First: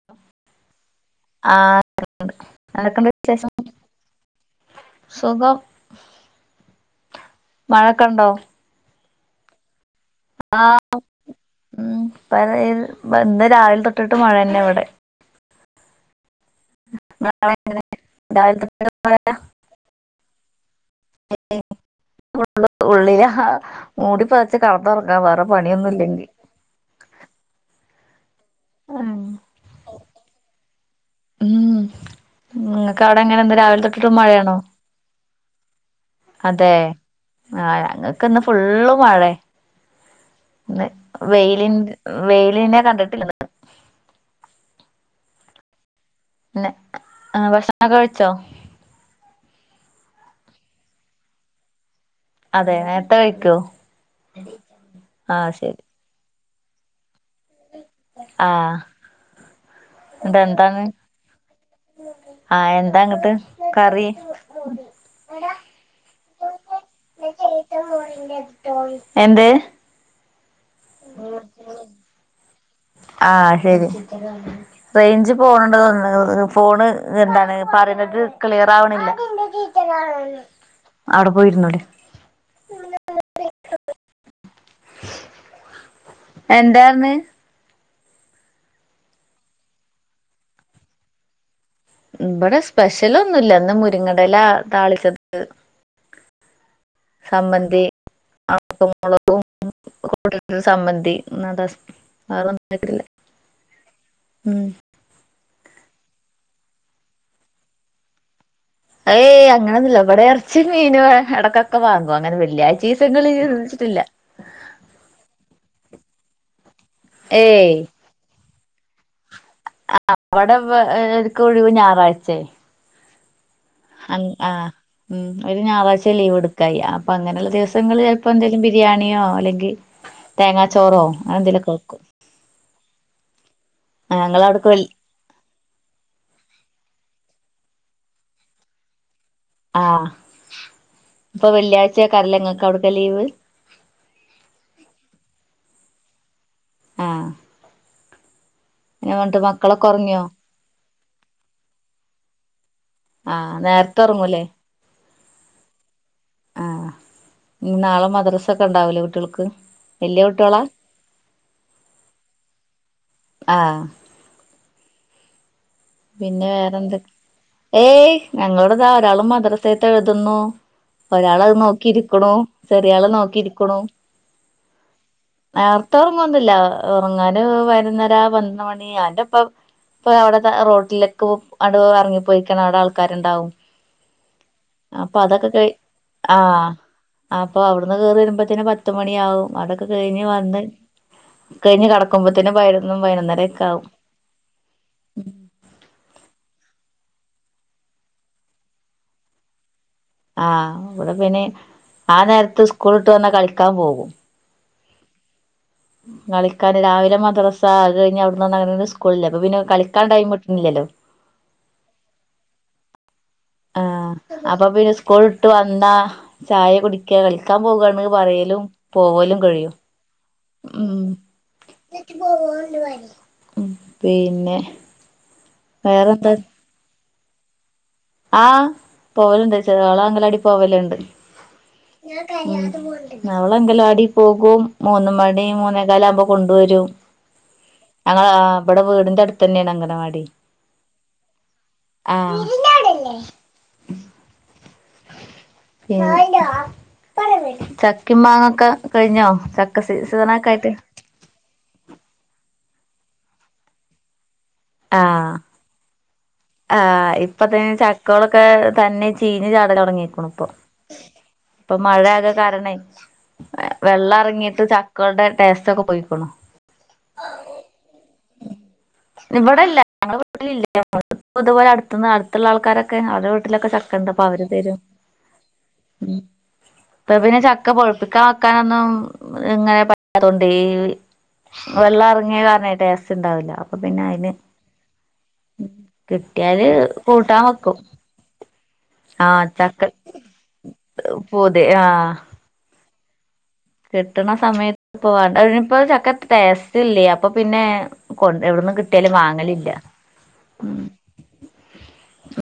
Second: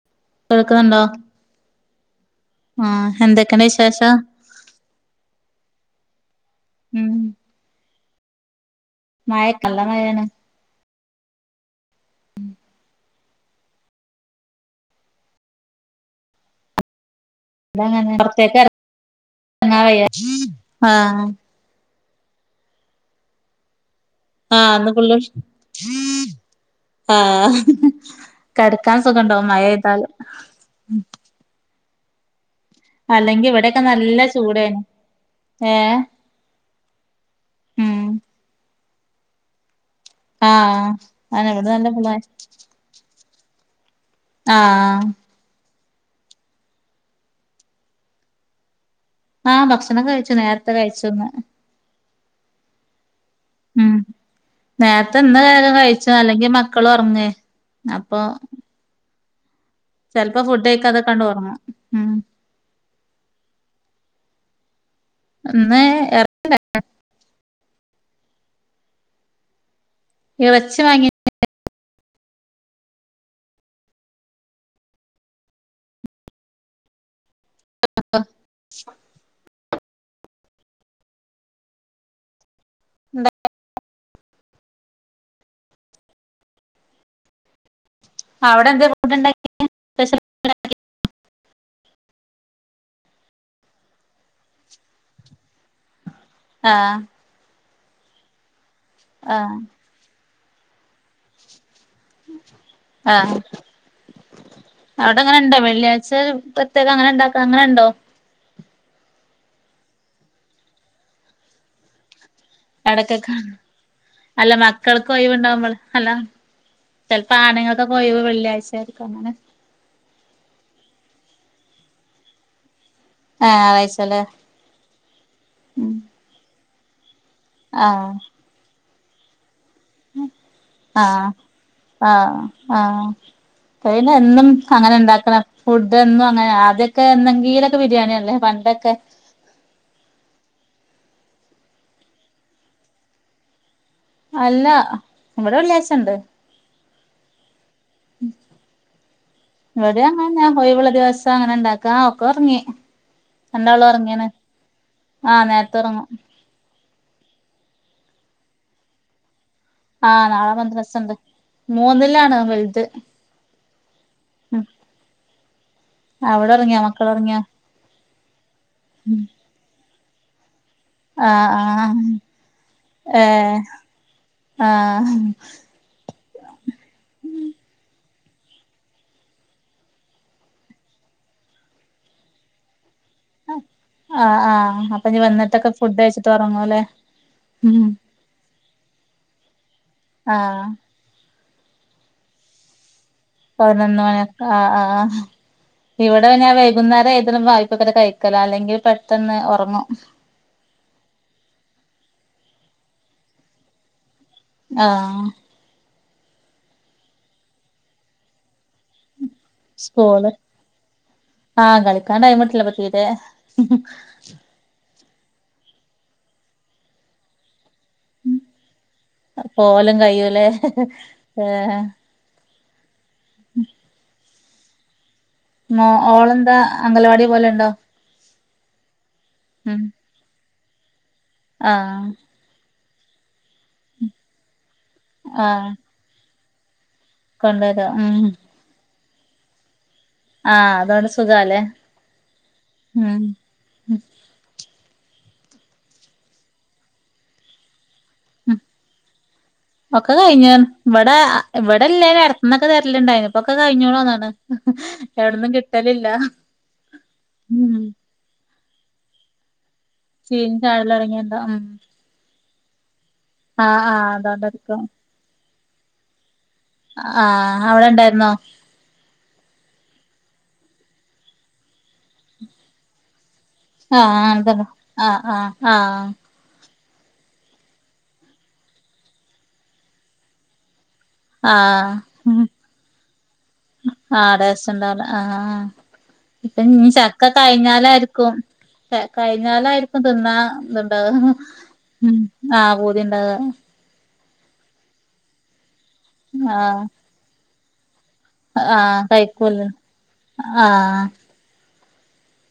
[inaudible] കേൾക്കുന്നുണ്ടോ? ആഹ് കേൾക്കുണ്ട്, എന്തൊക്കെയുണ്ട് ആഹ് വിശേഷം? എന്തൊക്കെണ്ട് വിശേഷം സുഖം. ഉം. മഴെയോക്കെയുണ്ടോ? മഴ നല്ലമഴയാണ്. ആഹ് ഉം പറയ് ഇന്ന് രാവിലെ തൊട്ടിട്ട് മഴ തന്നെയാ ഇവിടെ. രാവിലെ നനഞ്ഞെടുത്തേക്ക് തൊട്ടിട്ട് മഴ ഇറങ്ങാൻ വയ്യ ആഹ്. ഉള്ളിലാ മൂടിപ്പൊതച്ച് ആഹ് ഇന്ന് ഫുള്ള് കടന്നുറങ്ങാ വേറെ പണിയൊന്നുല്ലെങ്കി. ആഹ് കിടക്കാൻ സുഖം ഉണ്ടാവും മഴ പെയ്താല്. ഉം നിങ്ങക്കവിടെ അല്ലെങ്കി എങ്ങനെയുണ്ട് ഇവിടെക്കെ രാവിലെ തൊട്ടിട്ട് നല്ല മഴയാണോ? ചൂടേനു ഏഹ്. അതേ ആഹ് ഉം ഞങ്ങക്കിന്ന് ഫുള്ള് മഴയാ. ഇന്ന് ആഹ് അതെന്നെ ഇവിടെ നല്ല വെയിലിൻ്റ് ഫുള്ള് വെയിലിനെ കണ്ടിട്ടില്ലിന്ന്. ആഹ്. പിന്നെ ആഹ് ഭക്ഷണൊക്കെ കഴിച്ചോ? ആഹ് ഭക്ഷണം കഴിച്ചു നേരത്തെ കഴിച്ചു ഇന്ന്. അതെ നേ ഉം നേരത്തെ ഇന്ന് ആഹ് നേരം ശരി കഴിച്ചതാ അല്ലെങ്കി മക്കളൊറങ്ങേ അപ്പൊ. ആഹ്. എന്നിട്ട് ചെലപ്പോ ഫുഡ് എന്താണ് കഴിക്കാതൊക്കെയങ്ങട് ഒറങ്ങും. ആഹ് എന്താ എന്നിട്ട് കറി? ഇന്ന് എറ എന്ത്? ഇറച്ചി വാങ്ങിയോ? ഓഹ്. ആഹ് ശരി റേയ്ഞ്ച് പോണുണ്ട് തോന്ന്ണ് ഫോണ്. എന്താണ് പറയ്ണത് ക്ലിയർ ആവണില്ല, അവിടെ പോയിരുന്നോളി. [unintelligible] [inaudible] എന്താ ആന്ന്. അവിടെ എന്തേ ഫുഡ് ഉണ്ടാക്കിയെ? ഇവിടെ സ്പെഷ്യലൊന്നുല്ല ഇന്ന് മുരിങ്ങേടെ ഇല താളിച്ചത്. ആഹ്. ചമ്മന്തി [unintelligible] മുളകും. ആഹ് [unintelligible] സമ്മന്തി ഇന്ന് അതാ സ് വെറൊന്നു ഇല്ല ആഹ് ഉം. അവിടെ അങ്ങനെയുണ്ടോ വെള്ളിയാഴ്ച പ്രത്യേക അങ്ങനെയുണ്ടാക്ക അങ്ങനെയുണ്ടോ? ഏയ് അങ്ങനൊന്നുല്ല ഇവിടെ എർച്ചിം, മീനും എടയ്ക്കൊക്കെ വാങ്ങും അങ്ങനെ ഇടക്കൊക്കെ വെള്ളിയായ്ച്ചീസങ്ങളില്ന്ന് വെച്ചിട്ട്. അല്ല മക്കൾക്കൊഴിവുണ്ടാവുമ്പോള് അല്ല. ചിലപ്പോ ഏയ് ആണുങ്ങൾക്കൊക്കെ ഒഴിവ് വെള്ളിയാഴ്ച ആയിരിക്കും അങ്ങനെ. ആഹ് ഇവിടെ ഓർക്ക് ഒഴിവു ഞായറാഴ്ച്ചയാ. ആഹ് ഞാ ആഹ് ഉം ഒരു ഞായറാഴ്ച ലീവ് എടുക്കാ ചെയ്യാ അപ്പൊ അങ്ങനെയുള്ള ദിവസങ്ങള് ആഹ് ചിലപ്പോ എന്തേലും. ബിരിയാണിയോ അല്ലെങ്കി തേങ്ങാ ചോറോ ആഹ് അങ്ങനെ എന്തേലൊക്കെ വെക്കും. ഞങ്ങള് ട്രൈനെന്നും അവിടക്ക് വെ അങ്ങനെ ഇണ്ടാക്കണം ഫുഡ് എന്നും അങ്ങനെ ആദ്യൊക്കെ എന്നെങ്കീലൊക്കെ ബിരിയാണി അല്ലേ പണ്ടൊക്കെ. ആഹ് ഇപ്പൊ വെള്ളിയാച്ചാക്കാറില്ലെ ഇങ്ങക്കവിടക്ക ലീവ് അല്ല ഇവിടെല്ലാസൊണ്ട് ആഹ് പിന്നെ എന്നിട്ട് മക്കളൊക്കെ ഉറങ്ങിയോ ഇവിടേയങ്ങന്ന ഒഴിവുള്ള ദിവസം അങ്ങനെ ഇണ്ടാക്ക ആഹ് ഒക്കൊറങ്ങി ആഹ് രണ്ടാള് നേരത്തെ ഉറങ്ങേണ് ഉറങ്ങൂലേ ആഹ് നേരത്തെ ഒറങ്ങും ആഹ് ഇനി നാളെ മദ്രസ ഒക്കെ ഇണ്ടാവില്ലേ കുട്ട്യൾക്ക് ആഹ് നാളെ മദ്രസെണ്ട് മൂന്നിലാണ് വലുത്. ആഹ് ഉം പിന്നെ അവിടൊങ്ങിയാ വേറെന്തൊ മക്കളൊറങ്ങിയാ ഏയ് ഞങ്ങളുട ദാ ഒരാളും മദ്രസേത്ത് എഴുതുന്നു ആഹ് ഒരാളത് ആഹ് നോക്കിരിക്കണു ചെറിയാള് ഏഹ് നോക്കിരിക്കണു ആഹ് ആർ ത്തൊർങ്ങൊന്നുല്ല ഒറങ്ങാന് പതിനൊന്നര പന്ത്രണ്ട് മണി ഞാന്റൊപ്പം ഇപ്പ അവിടെത്തെ റോ ട്ടിലൊക്കെ അടു ഇറങ്ങി പോയിക്കണ് അവിടെ ആൾക്കാരെണ്ടാവും ആഹ് ആഹ് അപ്പൊ ഇഞ്ഞി വന്നിട്ടൊക്കെ ഫുഡയ്ച്ചിട്ട് ആഹ് ഒറങ്ങുവല്ലേ അപ്പൊ അവിടുന്ന് കയറിവരുമ്പോത്തേനും പത്ത് മണിയാവും അതൊക്കെ കഴിഞ്ഞ് വന്ന് ആഹ് കഴിഞ്ഞ് കെടക്കുമ്പത്തേന് പൈനൊന്ന് പൈനൊന്നരെ പതിനൊന്ന് മണിയക്ക ആഹ് ആഹ് ഇവിടെ പിന്നെ വൈകുന്നേരം ഏതിനും വായ്പൊക്കെ കഴിഞ്ഞ് കഴിക്കലോ അല്ലെങ്കിൽ പെട്ടെന്ന് ഒറങ്ങും ആഹ് ഇവിടെ പിന്നെ ആ നേരത്ത് സ്കൂള് വിട്ട് വന്നാ കളിക്കാൻ പോകും ആഹ് കളിക്കാന് രാവിലെ മദ്രസ അത് കഴിഞ്ഞ് അവിടുന്ന് വന്നങ്ങന സ്കൂളില്ലെ അപ്പപിന്നെ സ്കൂള് ആഹ് കളിക്കാൻ ടൈമെടുത്തില്ല അപ്പ തീരേ ആഹ് അപ്പൊ പിന്നെ സ്കൂൾ വിട്ട് വന്നാ ചായ കുടിക്ക കളിക്കാൻ പോകാണ് പറയലും പോവലും കഴിയും പോവലും കഴിയുലേ ഉം ഏഹ് ഉം പിന്നെ മോ വേറെന്താ ഓളന്താ അംഗലവാടി പോലെണ്ടോ? ആഹ് പോവലിണ്ട് ചെറിയോള് അങ്കലവാടി പോകലിണ്ട് ആഹ് ഉം അവളംഗലവാടി പോകും മൂന്ന് മണി ആഹ് മൂന്നേ കാലാവുമ്പോ കൊണ്ടുവരും കൊണ്ടുവരും ഞങ്ങള ഉം ആഹ് ഇവിടെ വീടിന്റെ അടുത്ത് തന്നേണ് അംങ്കനവാടി. ആഹ് അതാണ് സുഖാല്ലേ ഉം [unintelligible] പിന്നെ ച ക്കിം ഉം മാങ്ങൊക്കെ കഴിഞ്ഞോ ചക്ക ഒക്കെ സീസനൊക്കെ കഴിഞ്ഞ് ആയിട്ട് ഇവിടെ ഇവിടെല്ലേലും അടത്ത്ന്നൊക്കെ തരലിണ്ടായിനി ഇപ്പൊക്കെ കഴിഞ്ഞോളന്നാണ് ആഹ് എവിടുന്നും കി ട്ടലില്ല ആഹ് ഇപ്പ ദേ ചക്കോളൊക്കെ തന്നെ ചീഞ്ഞ [unintelligible] തൊടങ്ങീക്കണു ഇപ്പൊ ചീഞ്ഞ് ചാടല് തൊടങ്ങിയണ്ടോ ഉം ഇപ്പൊ മഴയാകാ കാരണെ ആഹ് ആഹ് വെള്ളം എറങ്ങിയിട്ട് അതോണ്ടായിരിക്കും ചക്കൾടെ ടേസ്റ്റക്കെ പോയിക്കണു ആഹ് അവിടെണ്ടായിരുന്നോ ഇവിടെല്ല ഞങ്ങളുടെ വീട്ടിലില്ല [unintelligible] ഇതുപോലെ അടുത്ത്ന്ന് അടുത്തുള്ള ആൾക്കാരൊക്കെ അവർടെ വീ ട്ടിലക്കെ ചക്കെണ്ട് ആഹ് അപ്പ അതന്നെ അവരുതരും ആഹ് ആഹ് ആഹ് ഉം ഇപ്പ പിന്നെ ചക്ക പൊഴുപ്പിക്കാൻ വെക്കാനൊന്നും ഇങ്ങനെ പറ്റാത്തോണ്ടേ ഈ ആഹ് വെള്ളം ഇറങ്ങിയ കാരണേ ടേ ആഹ് ടേസ്റ്റെണ്ടാവില്ല ആഹ് ഇപ്പ കിട്ടിയാല് ഇഞ്ഞി ചക്ക കൂട്ടാൻ വെക്കും കഴിഞ്ഞാലായിരിക്കും ആഹ് ചക്ക കഴിഞ്ഞാലായിരിക്കും തിന്ന ഇതുണ്ടാവുക പൂതി ആഹ് ഉം ആഹ് പൂതി ഇണ്ടാവുക കിട്ടണ സമയത്ത് ഇപ്പൊ വേണ്ട ഇനിപ്പോ ചക്കക്ക് ആഹ് ടേസ്റ്റ് ഇല്ല്യ അപ്പൊ പിന്നെ കൊൻട് എവിടിന്ന് ആഹ് കിട്ടിയാലും കഴിക്കൂലേ വാങ്ങലില്ല ഉം ആഹ്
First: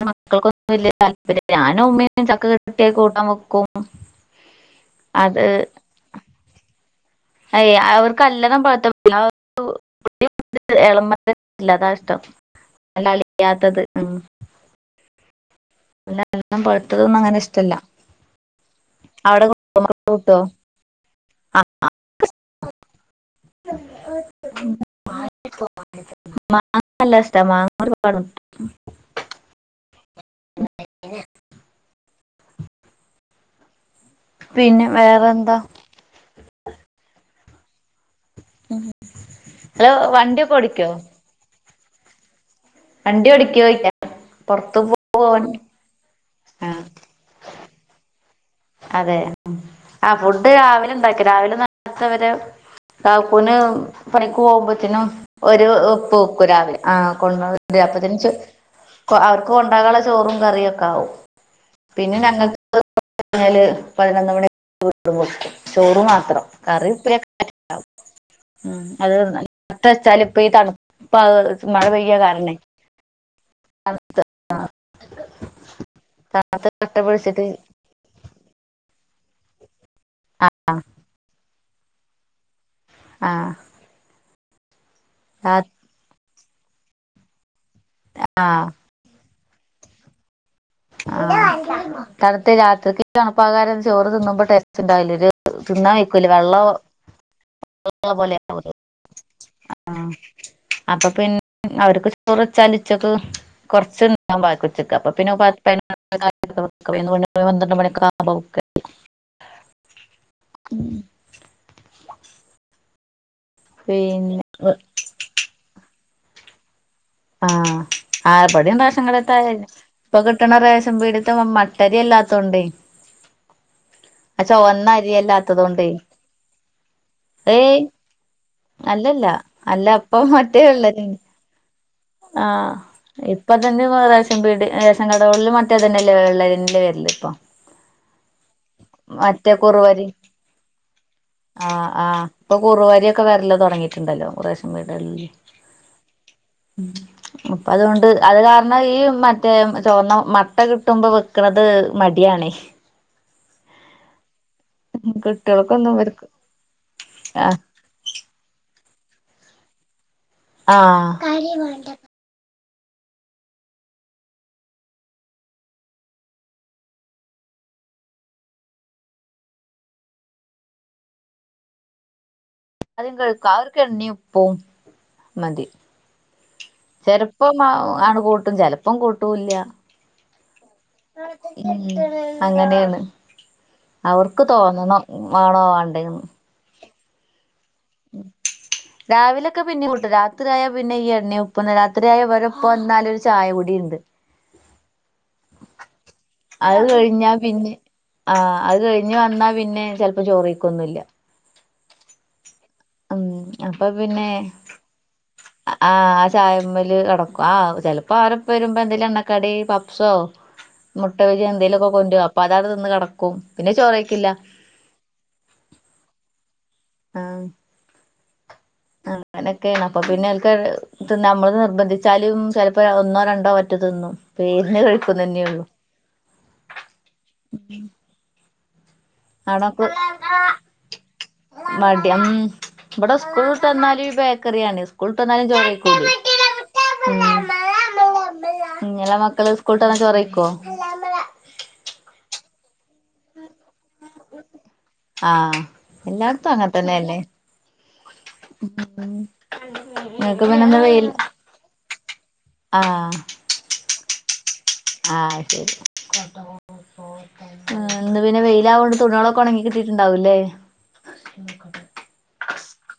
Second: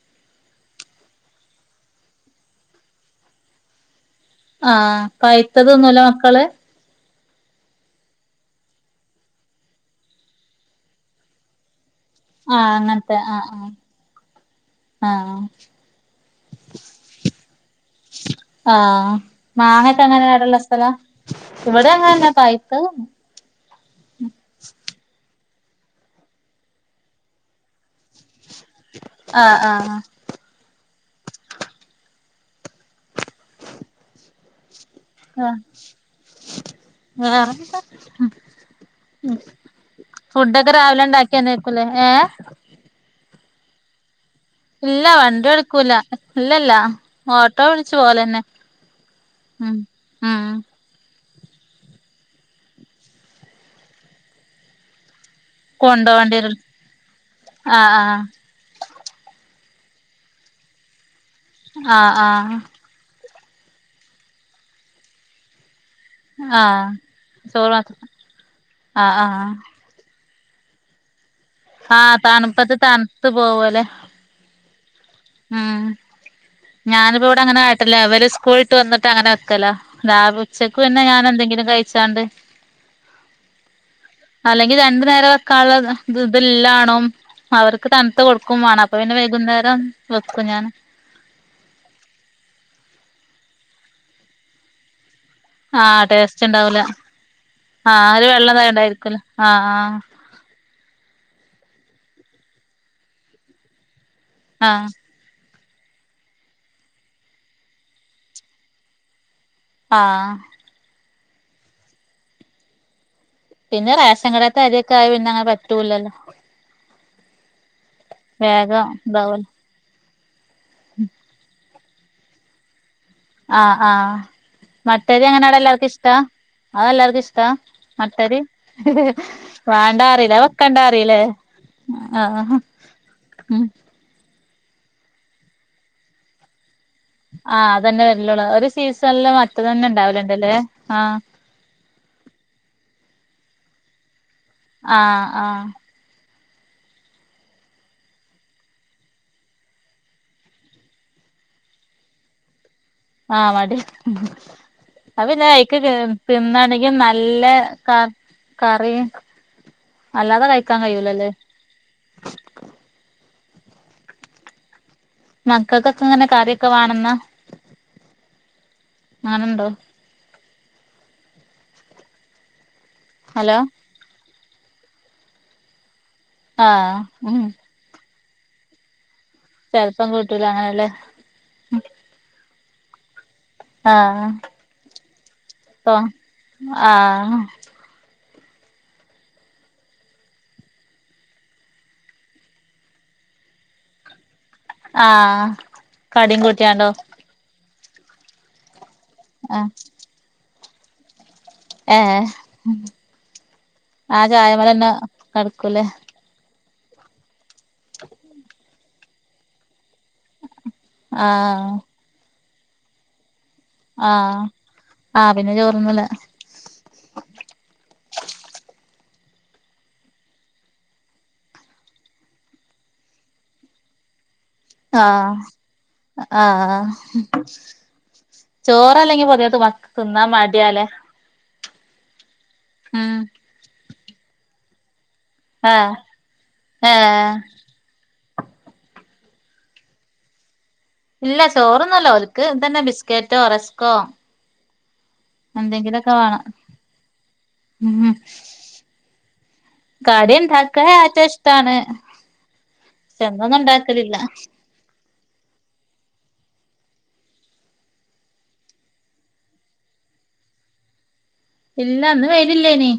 മക്കൾക്കൊന്നും വലിയ താല്പര്യില്ല ഞാന ഉമ്മയും ചക്ക കെട്ടിയി കൂട്ടാൻ വെക്കും ആഹ് അത് പഴത്തതൊന്നുമല്ല മക്കള് ഏഹ് അവർക്ക്ല്ലണം കൊഴ ഇളല്ലാതാ ഇഷ്ടം ആഹ് അങ്ങനത്തെ ആഹ് ല്ലളിയാത്തത് ഉം ആഹ് എല്ലാം [inaudible] പഴ്തതൊന്നും അങ്ങനെ ഇഷ്ടല്ല അവിടെ കട്ടോ [unintelligible] ഇവിടെങ്ങന്ന പഴിത്തത് [inaudible] മാങ്ങരല്ലത മങ്ങര കാ ആഹ് ആഹ് ആഹ് [inaudible] പിന്നെ വേറെ ആഹ് [unintelligible] ഉം ഹലോ വണ്ടിയൊക്കെ ഫുഡൊക്കെ ഓടിക്കോ രാവിലെ ഉണ്ടാക്കിയന്നക്കൂലേ ഏഹ് വണ്ടി ഓടിക്കോയിക്ക പുറത്തു ഇല്ല പോവാൻ വണ്ടി എടുക്കൂല്ല ആ ഇല്ലല്ല ഓട്ടോ വിളിച്ചു പോലെന്നെ അതെ ആഹ ഫുഡ് രാവിലെ ണ്ടാക്കി രാവിലെ നത്തവരെ കാക്കൂന് പണിക്ക് പോകുമ്പോത്തേനും ഒരു ഉപ്പ് കൊണ്ടോണ്ടിരു ഉക്കുരവി ആഹ് കൊണ്ട ആഹ് അപ്പന ആഹ് അവർക്ക് കൊണ്ടാകാനുള്ള ചോറും കറിയും ഒക്കെ ആകും ആഹ് പിന്നെ ആഹ് ഞങ്ങൾക്ക് കഴിഞ്ഞാല് പതിനൊന്ന് മണിടുമ്പോ ചോറ് മാത്രം ആഹ് കറി ചോറ് ഇപ്പഴൊക്കൊവ മാത്രം ഉം അത് ആഹ് [unintelligible] ആഹ് എത്ര വെച്ചാല ഇപ്പ ഈ തണുപ്പ മഴ പെയ്യ ആഹ് കാരണം തണുപ്പത്ത് തണുത്ത് പോവല്ലേ ആഹ് ഉം താത്ത കഷ്ടപടിച്ചിട്ട് അവര് സ്കൂളിട്ട് വന്നിട്ട് അങ്ങനെ വെക്കല ആഹ് ഉച്ചക്ക് പിന്നെ ഞാൻ എന്തെങ്കിലും കഴിച്ചാണ്ട് ആഹ് അല്ലെങ്കി രണ്ടു നേരം വെക്കാനുള്ള ഇ ഇതില്ലാണോ അവർക്ക് തണുത്ത ആ കൊടുക്കും വേണം അപ്പൊ പിന്നെ വൈകുന്നേരം വെക്കും ഞാൻ ആഹ് തണുത്ത് രാത്രിക്ക് തണുപ്പാകാര ചോറ് തിന്നുമ്പോ ടെസ്റ്റ് ഉണ്ടാവില്ല ഒരു തിന്നാൻ ആഹ് വെക്കൂല ടേസ്റ്റ് വെള്ളം ഉണ്ടാവൂല ഉള്ള ആഹ് ഒരു പോലെ വെള്ളം ആവൂലേ തണ്ടായിരിക്കൂല്ല ആഹ് ആഹ് അപ്പൊ പിന്നെ അവർക്ക് ചോറ ചലിച്ചക്ക് കൊറച്ച് നാൻ ആഹ് ഉച്ചക്ക് അപ്പൊ പിന്നെ ന്ത്രണെ [inaudible] ആഹ് പിന്നെ റേഷൻ കിടാത്ത അരിയൊക്കെ ആഹ് പിന്നങ്ങനെ പറ്റൂലല്ലോ ആഹ് ആഹ് ഇപടയും വേഗം റേഷൻ കടത്ത ഇതാവല്ലോ ഇപ്പൊ കിട്ടണ റേഷം വീടിത്തെ മ കുത്തരിയല്ലാത്തോണ്ട് ആഹ് ആഹ് അത്ചോറിനരി മട്ടരി അങ്ങനെ അവിടെ അരിയല്ലാത്തോണ്ടേ എല്ലാർക്കും ഇഷ്ടാ അത് എല്ലാർക്കും ഇഷ്ടാ ഏയ് മട്ടരി അല്ലല്ല അല്ല വേണ്ടാ അപ്പ പറയില്ലേ അത് മറ്റേ വെക്കണ്ടാ ഉള്ള പറയില്ലേ ആഹ് ഇപ്പ ഉം തന്നെ വീട് റേസൻ കടകളിൽ മറ്റേ അത് തന്നെല്ലേ വള്ളേ വരില് ആഹ് അതന്നെ വല്ലുള്ളു ഒരു സീസണല്ല മറ്റേ മറ്റ തന്നെ കുറുവരി ഉണ്ടാവലണ്ടല്ലേ ആഹ് ആഹ് ആഹ്പ്പൊ കുറുവരിയ ഒക്കെ വേറെല്ലോ തുടങ്ങിട്ടുണ്ടല്ലോശം ആഹ് ആഹ് ഉം അപ്പ അതുകൊണ്ട് അത് കാരണം ഈ മറ്റേ ചുവന്ന മട്ട കിട്ടുമ്പോ വെക്ക്ണത് മടിയണെ ആഹ് മടി അപ്പന്നയ്ക്ക് കുട്ടികൾക്കൊന്നും ഇവർക്ക് തിന്നാണെങ്കും നല്ല ആഹ് ക കറിയും അല്ലാതെ കഴിക്കാൻ കഴിയൂലല്ലേ [unintelligible] മക്കൾക്കൊക്കെ ഇങ്ങനെ കറിയൊക്കെ വണെന്നാ അങ്ങനെണ്ടോ [unintelligible] ഹലോ അവർക്ക്ണീപ്പും മതി ആഹ് ഉം ചെലപ്പം ആ ആണ്ട് കൂട്ടും ചെലപ്പം കൂട്ടൂല്ല ചെൽപ്പം കൂട്ടൂല അങ്ങനെലെ ഉം അങ്ങനെയാണ് ആഹ് അവർക്ക് തോന്നണം മാണോ ഇപ്പൊ വാണ്ടെന്ന് ആഹ് മം രാവിലെക്കെ പിന്നെ കൂട്ടും രാത്രിയായാൽ പിന്നെ ഇ ഉപ്പന്ന് രാത്രിയ ഉ പ്പ വ ന്നാൽ ഒരു ചായ കുടി ഉണ്ട് ആഹ് കടിം അഹ് കൂട്ടിയാണ്ടോ കഴിഞ്ഞാ പിന്നെ ആ അഹ് കഴിഞ്ഞ് വന്നാ ആഹ് പിന്നെ ചെൽപ്പം ചോർ കഴിക്കൊന്നുംല്ല ഏ ഏ ഉം അപ്പൊ ആ പിന്നെ ചായമലന്നെ കടുക്കൂലേ ആഹ് ആ ചായമ്മല് കിടക്കും ആ ചെലപ്പോൾ അവരപ്പ വരുമ്പോൾ എന്തേല്ലും എണ്ണക്കടി പപ്സോ മുട്ട വജി ആഹ് എന്തേലൊക്കെ കൊടോരും അപ്പൊ അതാ തിന്ന് കിടക്കും പിന്നെ ചോറ് കഴിക്കില്ല ആ പിന്നെ ചോറൊന്നുംല്ല ആഹ് അങ്ങനൊക്കെയാണ് അപ്പൊ പിന്നെഓൽക്ക് നമ്മള് നിർബന്ധിച്ചാലും ചിലപ്പോ ഒന്നോ രണ്ടോ വറ്റു തിന്നും പേരിന് ആഹ് കഴിക്കുന്നന്നെയുള്ളു ആഹ് ചോറല്ലെങ്കി പൊതുവെ ആണോക്ക് മക്കൾക്ക് തിന്നാ മടിയാലേ മടിയാ ഉം ഉം ഇവിടെ സ്കൂളിലട്ട്ന്നാലും ബേക്കറിയാണ് സ്കൂൾ ട്ട്ന്നാലും ആഹ് ചോറെയ്ക്കൂല ഏഹ് ഉം ഇങ്ങളെ മക്കള് സ്കൂൾട്ട് വന്നാ ചോറ് കഴിക്കോ ഇല്ല ചോറൊന്നല്ല ഒൽക്ക് ഇ തന്നെ ബിസ്ക്കറ്റോ റസ്കോ ആഹ് എന്തെങ്കിലൊക്കെ വേണം എല്ലായിടത്തും അങ്ങനെ തന്നെയല്ലേ ഉം ഉം കടി നിങ്ങക്ക് പിന്നെ ഇന്ന് ഉണ്ടാക്ക വെയിൽ ഏറ്റ ഇഷ്ടാണ് ആഹ് എ ന്നൊന്നും ഇണ്ടാക്കലില്ല ആഹ് ശരി [unintelligible] ആ ഇന്ന് പിന്നെ വെയില ആയോണ്ട് തുണിളെക്കെ ഉണങ്ങി കിട്ടീട്ടുണ്ടാവൂല്ലേ ഇല്ലന്ന് വെയിലി ല്ലേനി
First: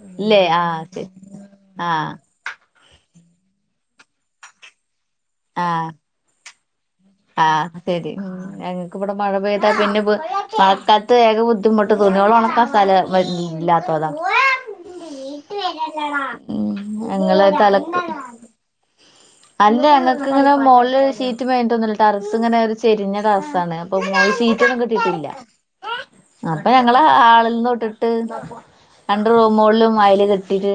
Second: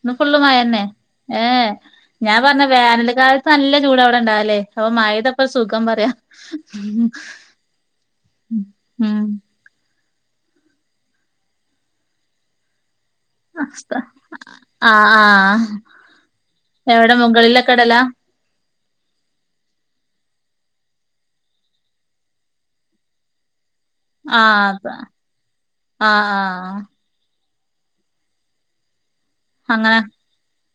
ഇന്ന് ഫുള്ള് ഇല്ലേ ആഹ് മായന്നെ ശരി ഏ ആഹ് ഞാൻ പറഞ്ഞ വേനൽ കാലത്ത് നല്ല ചൂട ഇ വിടെണ്ടാവല്ലേ അപ്പൊ മൈതപ്പ സുഖം ആഹ് പറയാം ഉ ആഹ് ശരി ഞങ്ങക്ക് ഇവിടെ ഉം മഴ പെയ പിന്നെ മഴ കാലത്ത് ഏക ബുദ്ധിമുട്ട് തുണി കള് ഉണക്കാൻ സ്ഥലം വ ഇല്ലാത്തതാ ആഹ് ആഹ് ഉ [inaudible] എവിടെ ഞങ്ങള് മുകളിലൊക്കെ തലക്ക് ഇടലാ അല്ല ഞങ്ങ ക്ക് ഇങ്ങനെ മോള്ള്ഷീറ്റ് മേഞ്ഞിട്ടൊന്നൂല്ല ടറസ് ഇങ്ങനെ ഒരു ചെരിഞ്ഞ ടറസാണ് അപ്പൊ ആഹ് സീറ്റന്നും അപ്പ കെട്ടിട്ടില്ല ആഹ് അപ്പൊ ആഹ് ഞങ്ങൾ ഹാളിന്ന്തൊ ട്ടിട്ട് രണ്ട് റൂമോള്ളും അങ്ങനെ അയ്ൽ കെട്ടീട്ട്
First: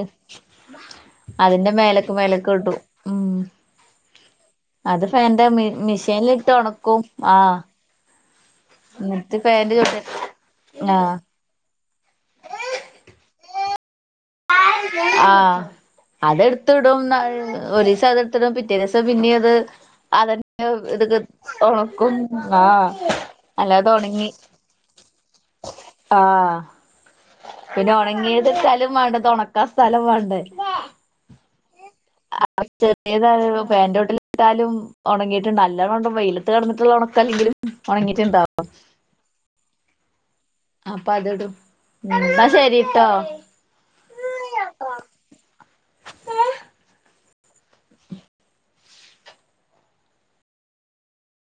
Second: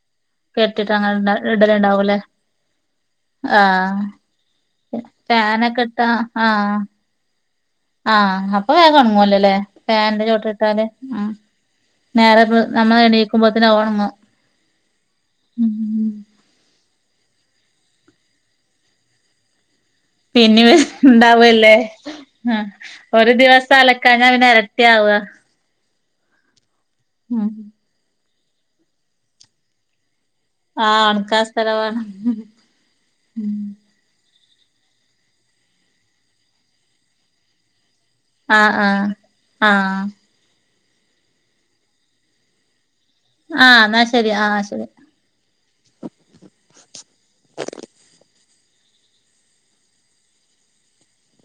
കെട്ടിട്ട് അങ്ങനെ അതിന്റെ ഇടല് മേലക്ക് ഇണ്ടാവൂല്ലേ മേലക്ക് ഇടും ഉം ആഹ് അത് ഫാന്റെ ഫാനൊക്കെ ഇട്ടാ മിഷിൻട്ട് ആഹ് ഉണക്കും ആഹ് ആഹ് അപ്പൊ വേഗം എന്നിട്ട് ഉണങ്ങുവല്ലോല്ലേ ഫാന്റെ ചോട്ടിൽ ഫാൻന്റെ ചോട്ടി ഇട്ടാല് ആഹ് ഉ നേരെ നമ്മള എണീക്കുമ്പോത്തിനന്അ ഹ്ഒണങ്ങും ആഹ് അതെ ട് ടുത്തിടും ഒരീസം അത് എടുത്തിടും പിറ്റേ ദിസം പിന്നെ അത് പിന്നെ അതന്നെ ഇത് ഉണ്ടാവല്ലേ ഉണക്കും ആ ഒരു ദിവസം അല്ലാത അലക്കാഞ്ഞാ ഉണങ്ങി പിന്നെ ഇരട്ടിയാവുക ആഹ് ഉം പിന്നെ ഉണങ്ങിയത് എടുത്താലും വേണ്ടേ ഉ ണക്കാൻ സ്ഥലം വേണ്ടേ ആ ഒണക്കാൻ സ്ഥലം വേണം ആ ചെറിയതാണ് ഫാന്റ് ചോട്ടില് ഇട്ടാലും ഉണങ്ങിയിട്ടുണ്ട് അല്ലേണ്ട വെയിലത്ത് കിടന്നിട്ടുള്ള ഉണക്കല്ലങ്കിലും ഉണങ്ങിട്ടുണ്ടാവും ആഹ് ആഹ് ആഹ് അപ്പൊ അതടും എന്നാ ശരിട്ടോ ആഹ് എന്നാ ശരി ആ ശരി.